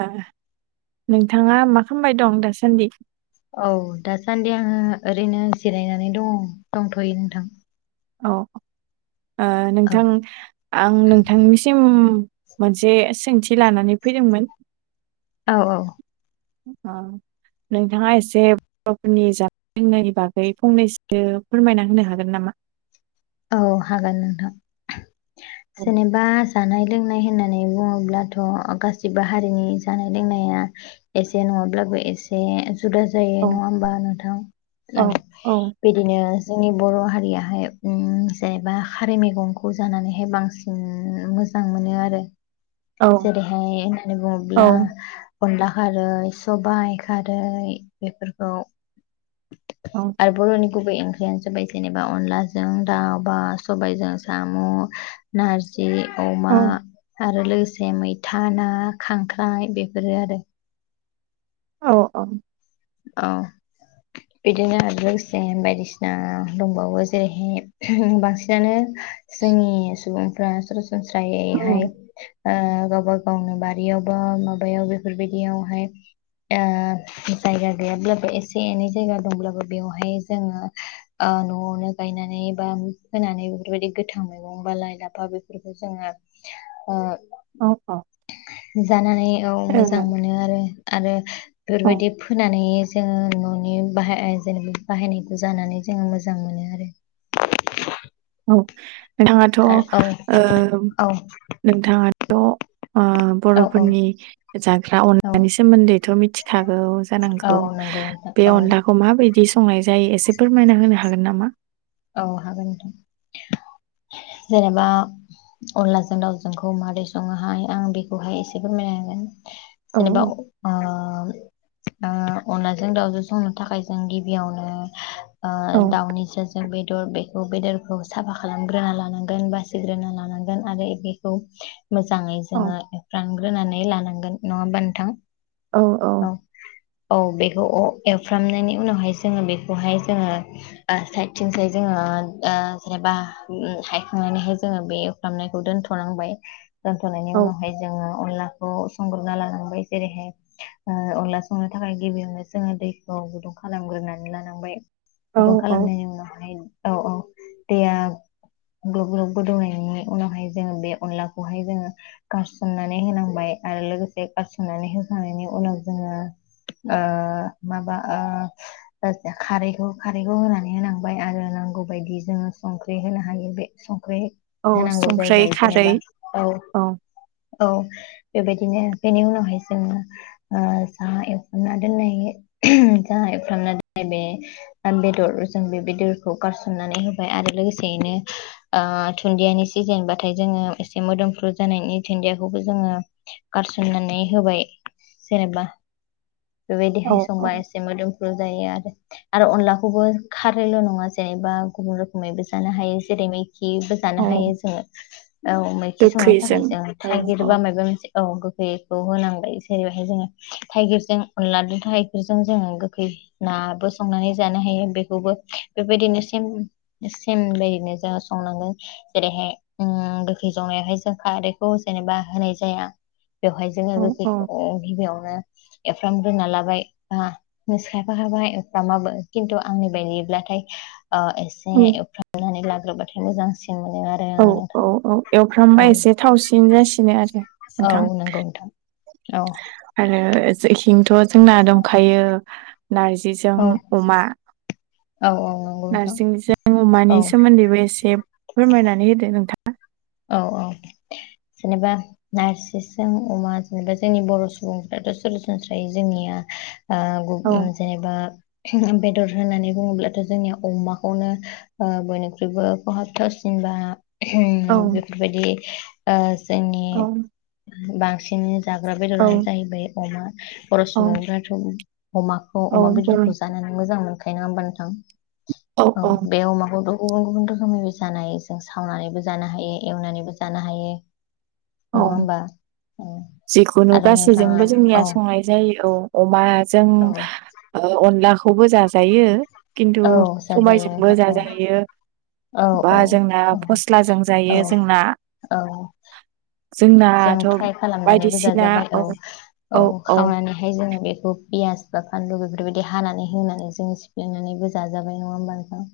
ओ नोंथाङा मा खालामबाय दं दासान्दि औ दासान्दि आङो ओरैनो जिरायनानै दङ दंथ'यो नोंथां। औ ओ औ नोंथां आं नोंथांनिसिम। मोनसे सोंथि लानानै फैदोंमोन। औ औ। उम। नोंथाङा एसे बर'फोरनि जानाय लोंनायनि बागै फंनैसो फोरमायना होनो हागोन नामा? औ हागोन नोंथां औ जेनेबा। जानाय लोंनाय होननानै बुं बुङोब्लाथ' गासिबो हारिनि जानाय लोंनाया एसे नङाब्लाबो एसे जुदा जायो औ नङा होमबा नोंथां औ बिदिनो जोंनि बर' हारियाहाय उम जेनेबा खारै मैगंखौ जानानैहाय बांसिन मोजां मोनो आरो। औ जेरैहाय होन्नानै बुङोब्ला औ अनला खारै सबाइ खारै बेफोरखौ औ आरो बर'नि गुबै ओंख्रियानो जाबाय जेनेबा अनला जों दाउ बा सबायजों साम' नारजि जि औ अमा आरो लो से मैथा ना खांख्राइ बेफोरो आरो। औ औ। औ। बिदिनो लोगोसे बायदिसिना दंबावो जेरैहाय उम बांसिनानो जोंनि सुबुंफ्रा सरासनस्रायैहाय ओ गावबा गावनो बारियाव बा माबायाव बेफोरबायदियावहाय ओ जायगा गैयाब्लाबो एसे एनै जायगा दंब्लाबो बेयावहाय जोङो ओ न'आवनो गायनानै नै बा होनानै बेफोरबायदि गोथां मैगं बा लाइ लाफा बेफोरखौ जोङो ओ औ जानानै औ मोजां मोनो आरो आरो बेफोरबायदि नै जोङो न'नि बाहाय जेनेबा बाहायनायखौ जानानै जोङो मोजां मोनो आरो। [unintelligible] औ नोंथाङाथ' ओ आरो औ नोंथाङाथ' ओ औ औ बर'फोरनि जाग्रा औ अनलानि सोमोन्दैथ' मिथिखागौ औ जानांगौ। नंगौ नोंथां बे औ अनलाखौ माबायदि संनाय जायो एसे फोरमायना होनो हागोन नामा? औ हागोन नोंथां जेनेबा। अनलाजों दाउजोंखौ मादै सङोहाय आं बेखौहाय एसे फोरमायना होगोन। औ जेनेबा ओ ओ अनलाजों दाउजों संनो थाखाय जों गिबियावनो ओ औ दावनि बेदर बेखौ बेदरखौ साफा खालामग्रोना लानांगोन बासिग्रोना लानांगोन आरो बेखौ मोजाङै औ जोङो एफ्रांग्रोनानै लानांगोन नङा होमबा नोंथां। औ औ। औ बेखौ एवफ्रामनायनि उनावहाय जोङो बेखौहाय जोङो ओ साइद थिंसाय जोङो ओ जेनेबा उम हायखांनानैहाय जोङो बे एवफ्रामनायखौ दोनथ'नांबाय दोनथ'नायनि औ उनावहाय जोङो अनलाखौ संग्रोना लानांबाय जेरैहाय ओ अनला संनो थाखाय गिबियावनो जोङो दैखौ गुदुं खालामगोन नानै लानांबाय औ गुदुं औ खालामनायनि उनावहाय औ औ दैयाव ग्लब ग्लब गोदौनायनि उनावहाय जोङो बे अनलाखौहाय जोङो गारसननानै होनांबाय आरो लोगोसे गारसननानै होखांनायनि उनाव जोङो ओ माबा ओ खारैखौ खारैखौ होनानै होनांगौ आरो नांगौ बायदि जोङो संख्रि होनो हायो बे रै औ होनांगौ संख्रै जाहैबाय खारै जेनेबा औ औ बेबायदिनो बेनि उनावहाय जोङो ओ जा एवनना दोननाय जाय खालामनाय बे बेदरजों बे बे दैखौ गारसननानै होबाय आरो लोगोसेयैनो ओ दुन्दियानि सिजेनबाथाय जोङो से मोदोमफ्रु जानायनि दुुनदियाखौबो जोङो गारसननानै होबाय जेनेबा औ बेबायदिहाय औ संबा एसे मोदोमप्रु जायो आरो अनलाखौबो खार ल'नङा जायोबा गुबुन रोखोमैबो जानो हायो जेरै मैखिबो औ जानो हायो जोङो औ मैखि संनो थाखाय गोखैजों जों औ थाइगिर औ बा माइबा मोनसे औ बेखौ होनांगौ जेरै हाय जोङो थाइगिरजों अनला थाइगिरजों जोङो गोखै ना नाबो संनानै जानो हायो बेखौबो बेबायदिनो सेम सेम बायदिनो जोङा संनांगोन जेरैहाय ओम गोखै संनायावहाय जों खारैखौ जेनेबा होनाय जाया बेवहाय जोङो औ औ गोैखौ गिबियावनो एवफ्राम रोना लाबायस खायफा खायफ एफ्रामाबो खिन्थु आंनि बायदि नाथाय ओ एसे एवफ्रामनानै लाग्रोबाथाय मोजांसिन मोनो आरो औ आङो नोंथां औ औ एवफ्रामबा औ एसे थावसिन जासिनो आरो औ नोंथां नंगौ नोंथां औ आरो इखिंथ' जोंना दंखायो नारजिजों औ अमा औ औ नंगौ नोंथां नारजिजों अमानि औ सोमोन्दैबो एसे फोरमायनानै दे नोंथां औ औ जेनेबा नारजिजों अमा जेनेबा जोंनि बर' सुबुंफ्राथ' सरासनस्रायै जोंनिया ओ गु औ जेनेबा बे बेदर होननानै बुङोब्लाथ' जोंनिया अमाखौनो ओ बयनिख्रुइबो खहाबथावसिन बा औ बेफोरबायदि ओ जोंनि औ बांसिन जाग्रा बेदरानो जाहैबाय अमा बर' औ सुबुंफ्राथ अमाखौ औ अमा बर' बेदरखौ जानानै मोजां मोनखायो नङा होमबा नोंथां औ बे अमाखौथ' गुबुन गुबुन रोखोमनिबो जानाय जों सावनानैबो जानो हायो एवनानैबो जानो हायो औ नङा होमबा उम जिखुनु गासैजोंबो जोंनिया संनाय जायो औ अमा जों औ अनलाखौबो जाजायो खिन्थु औ जाजायो सबायजोंबो नोंथां औ जाजायो औ बा औ जोंना औ फस्लाजों औ जायो जोंना औ जोंनाथ' नानै जाजाबाय औ औ खावनानैहाय जो बेखौ पियास बा बानलु बेफोरबायदि हानानै होनानै जोङो सिफ्लेनानैबो जाजाबाय नङा होमबा नोंथां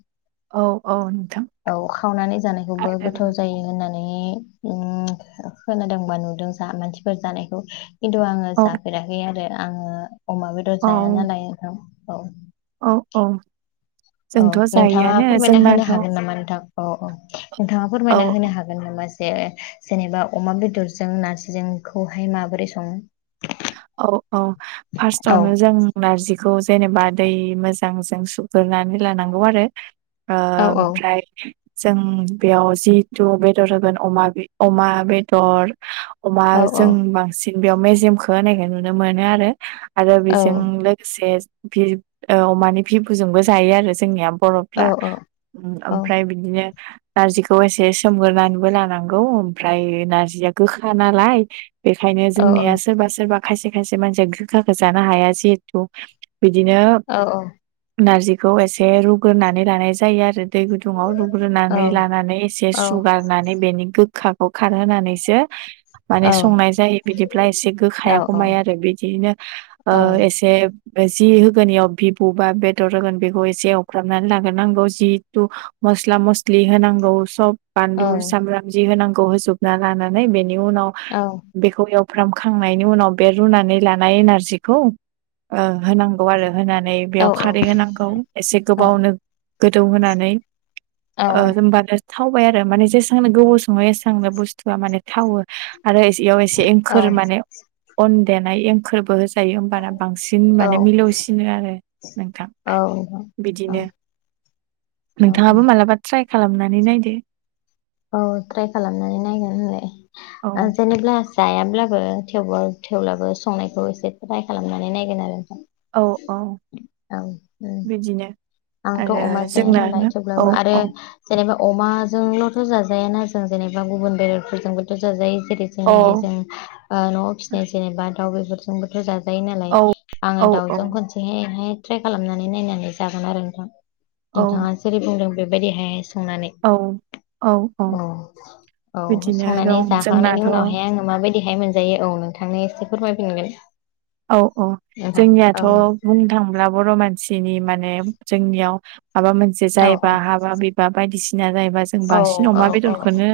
औ औ औ खावनानै जानायखौबो आरो गोथाव जायो होननानै नै उम खोनादोंबा नुदों जा मानसिफोर जानायखौ खिन्थु आङो औ जाफेराखै आरो आङो अमा बेदर औ जाया नालाय ओं औ अ अ औ नोंथाङा फोरमायना होनो हागोन नामा नोंथां अ अ नोंथाङा औ फोरमायना होनो हागोन नामा जे जेनेबा अमा बेदरजों नारजिजोंखौहाय माबोरै सङो? औ औ औ फार्स्टआवनो जों नारजिखौ जेनेबा दै मो जांजों सुग्रनानै लानांगौ आरो ओ औ औ ओमफ्राय जों बेयाव जिथु बेदर होगोन अमा अमा बेदर अमा औ औ जों बांसिन बेयाव मेजेमखौ होनायखौ नुनो मोनो आरो आरो औ बेजों लोगोसे बिब अमानि बिबुजोंबो जायो आरो जोंनिया औ बर'फ्रा औ ओमफ्राय बिदिनो नार्जिखौ एसे सोमगोरनानैबो लानांगौ ओमफ्राय नारजिया गोखा नालाय। बेखायनो जोंनिया सोरबा सोरबा खायसे खायसे मानसिया गोखाखो जानो हाया जिहेथु। बिदिनो औ नारजिखौ एसे रुग्रोनानै लानाय जायो आरो दै गुदुङाव रुग्रोनानै लानानै एसे औ सुगारनानै बेनि गो खाखौ खारहोनानैसो माने संनाय जायो बिदिब्ला एसे गोखाया खमायो आरो बिदिनो ओ एसे जि होगोन इयाव भिबु बा बेदर होगोन बेखौ एसे एवख्राबनानै लाग्रोनांगौ जिथु मस्ला मस्लि होनांगौ सब औ बानलु सामब्राम जि होनांगौ होजोबना लानानै बेनि उनाव औ बेखौ एवफ्राम खांनायनि उनाव बे रुनानै लानाय बे नारजिखौ ओ होनांगौ आरो होनानै औ बेयाव खारै होनांगौ एसे गोबावनो गोदौ होनानै औ ओ होमबानो थावबाय आरो माने जेसेबांनो गोबाव सङो एसेबांनो बुस्थुआ माने थावो आरो इयाव एसे औ फोर माने अन देनाय एंखोरबो हो जायो होमबाना बांसिन औ माने मिलौसिनो आरो नोंथां। औ नोंथां औ बिदिनो औ नोंथाङाबो मालाबा ट्राइ खालामनानै नायदो। औ ट्राइ खालामनानै नायगोन औ होनलाय जेनेब्ला जायाब्लाबो थेवब्लाबो संनायखौ एसे ट्राइ खालामनानै नायगोन आरो नोंथां औ औ औ बिदिनो आंथ' आरो अमा जाया जोंना नालाय थेवब्लाबो औ आरो औ जेनेबा अमा जोंल'थ' जाजायाना जों जेनेबा गुबुन बेदरफोरजोंबोथ' जाजायो। जेरै औ जोंनिहाय जों ओ न'आव फिसिनाय जेनेबा दाउ बेफोरजोंबोथ' जाजायो नालाय। औ आङो औ दाउजों खनसेहायहाय ट्राय खालामनानै नायनानै जागोन आरो नोंथां। औ नोंथाङा जेरै बुंदों बेबायदिहाय संनानै औ औ औ बिदिनो संनानै दं जाखांनायनि जोंनाथ' उनावहाय आङो माबायदि हाय मोनजायो औ नोंथांनो एसे फोरमायफिनगोन। औ औ नोंथां जोंनियाथ' औ बुंनो थांब्ला बर' मानसि नि माने जोंनियाव माबा मोनसे औ जायबा औ हाबा बिबा बायदिसि ना जायोबा जों बांसिन अमा औ औ बेदरखौनो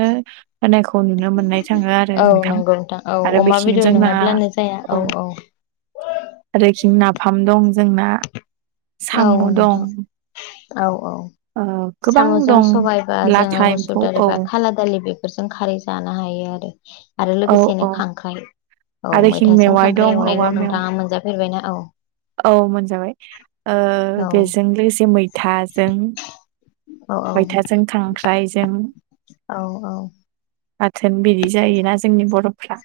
होनायखौ नुनो मोननाय थाङो आरो औ नोंथां। नंगौ औ आरो अमा बेखिं बेदर नङाब्लानो जाया औ औ आरोखि नाफाम दं जोंना औ साम' नोंथां दं। औ औ ओ गोबां साम'जों दं सबाइबा जोङो लाथा मुसुर एम्फौ औ दालिबा खाला दालि बे फोरजों खारै जानो हायो आरो आरो औ लोगोसेनो औ खांख्राइ औ आरो इखिं मैथाजों मेवाइ खांख्राइ दं औवा एवनायखौ मेवा नोंथाङा मोनजाफेरबायना? औ औ मोनजाबाय ओ औ बेजों लोगोसे मैथाजों औ औ मैथाजों खांख्राइजों औ औ बाथोन बिदि जायोना जोंनि बर'फ्रा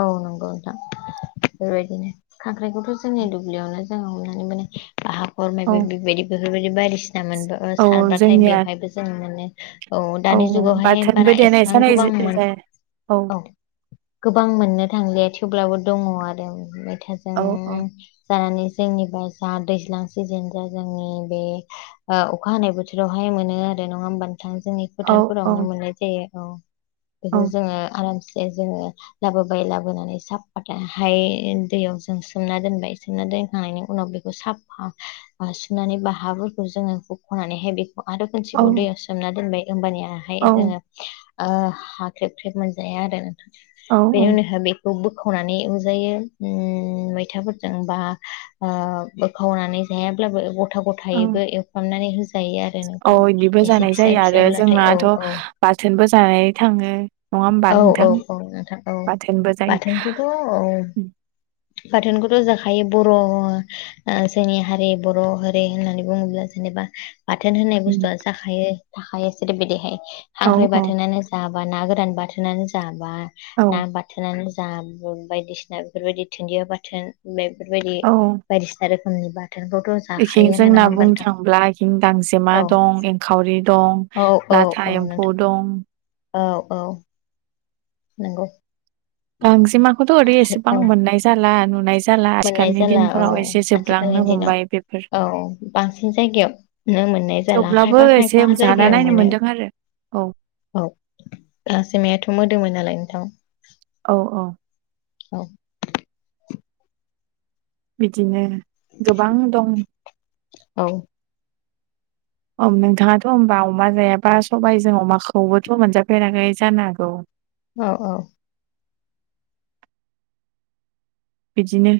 औ नंगौ नोंथां। बेबायदिनो खांख्राइखौथ' जोंनि दुब्लियावनो जोङो हमनानै मोनो बा औ हाखरमायबो बेबायदिबो। बेफोरबायदि बायदिसिना मोनबो औ सारबाथाय जोंनिया बेवहायबो जों मोनो। औ दानि जुगावहाय बाथोनबो बारा देनाय एसेबां जानाय गोबां मोन जाया औ गोबां मोननो थांलिया थेवब्लाबो दङ आरो उम जों औ औ जानानै जोंनिबा जा दैज्लां सिजेन जा जोंनि बे ओ अखा हानाय बोथोरावहाय मोनो आरो नो नङा होनबा नोंथां जोंनि औ फोथारफोरावनो औ मोननाय जायो औ औ बेखौ जोङो आरमसे जोङो लाबोबाय लाबोनानै साफाथहाय दैयाव जों सोमना दोनबाय सोमना दोन खांनायनि उनाव बेखौ साफा ओ सुनानै बाहाफोरखौ जोङो हुख'नानैहाय बे आरो औ खनसेखौ दैयाव सोमना दोनबाय ओमबानिहाय औ जोङो ओ हा ख्रेब-ख्रेब मोनजाया आरो नोंथां औ बेनि उनावाय बेखौ बे बोखावनानै एवजायो उम मैथाफोरजों बा ओ बोखावनानै जाया अब्लाबो गथा औ गथायैबो एवफ्रामनानै होजायो आरो नोंथां औ इदिबो एसे जानाय फिसा जायो आरो फिसाब्लाथाय औ जोंनाथ' औ बाथोनबो जानानै थाङो होमबा औ औ नोंथां औ नोंथां औ बाथोनबो जायो बाथोनखौथ' औ बाथोनखौथ' जाखायो बर' ओ जोंनि हारि बर' हारि होननानै बुङोब्ला जों बा बाथोन होननाय उम बुस्थुआ जाखायो थाखायो जेरै बादिहाय औ खांख्राइ औ बाथोनानो जाबा ना गोरान बाथोनानो जा बा औ ना बाथोनानो बा जा बुथ बायदिसिना बेफोरबायदि दुनदिया बाथोन बे बेफोरबायदि बायदिसिना रोखोमनि बाथोन इखै जोंना बुंनो थांब्ला इखै गांजेमा औ दं एंखावरि दं औ औ लाथा औ एम्फौ नोंथां दं औ औ नंगौ गांजेमाखौथ' ओरै एसेबां औ मोननाय जाला नुनाय जाला मोननाय आथिखालनि जाला औ दिनफोराव एसे आथिखालनि जोबलांनो हमबाय बेफोर दिनाव औ बांसिन जायगायाव मोननाय जाला थेवब्लाबो एसे खायफा-खायफा जाना जायगायाव नायनो मोनो मोनदों आरो औ औ गांजेमायाथ' मोदोमो नालाय नोंथां औ औ औ बिदिनो गोबां दं। औ अम नोंथाङाथ' होनबा अमा जायाबा सबायजों अमाखौबोथ' मोनजाफेराखै जानो हागौ औ औ बिदिनो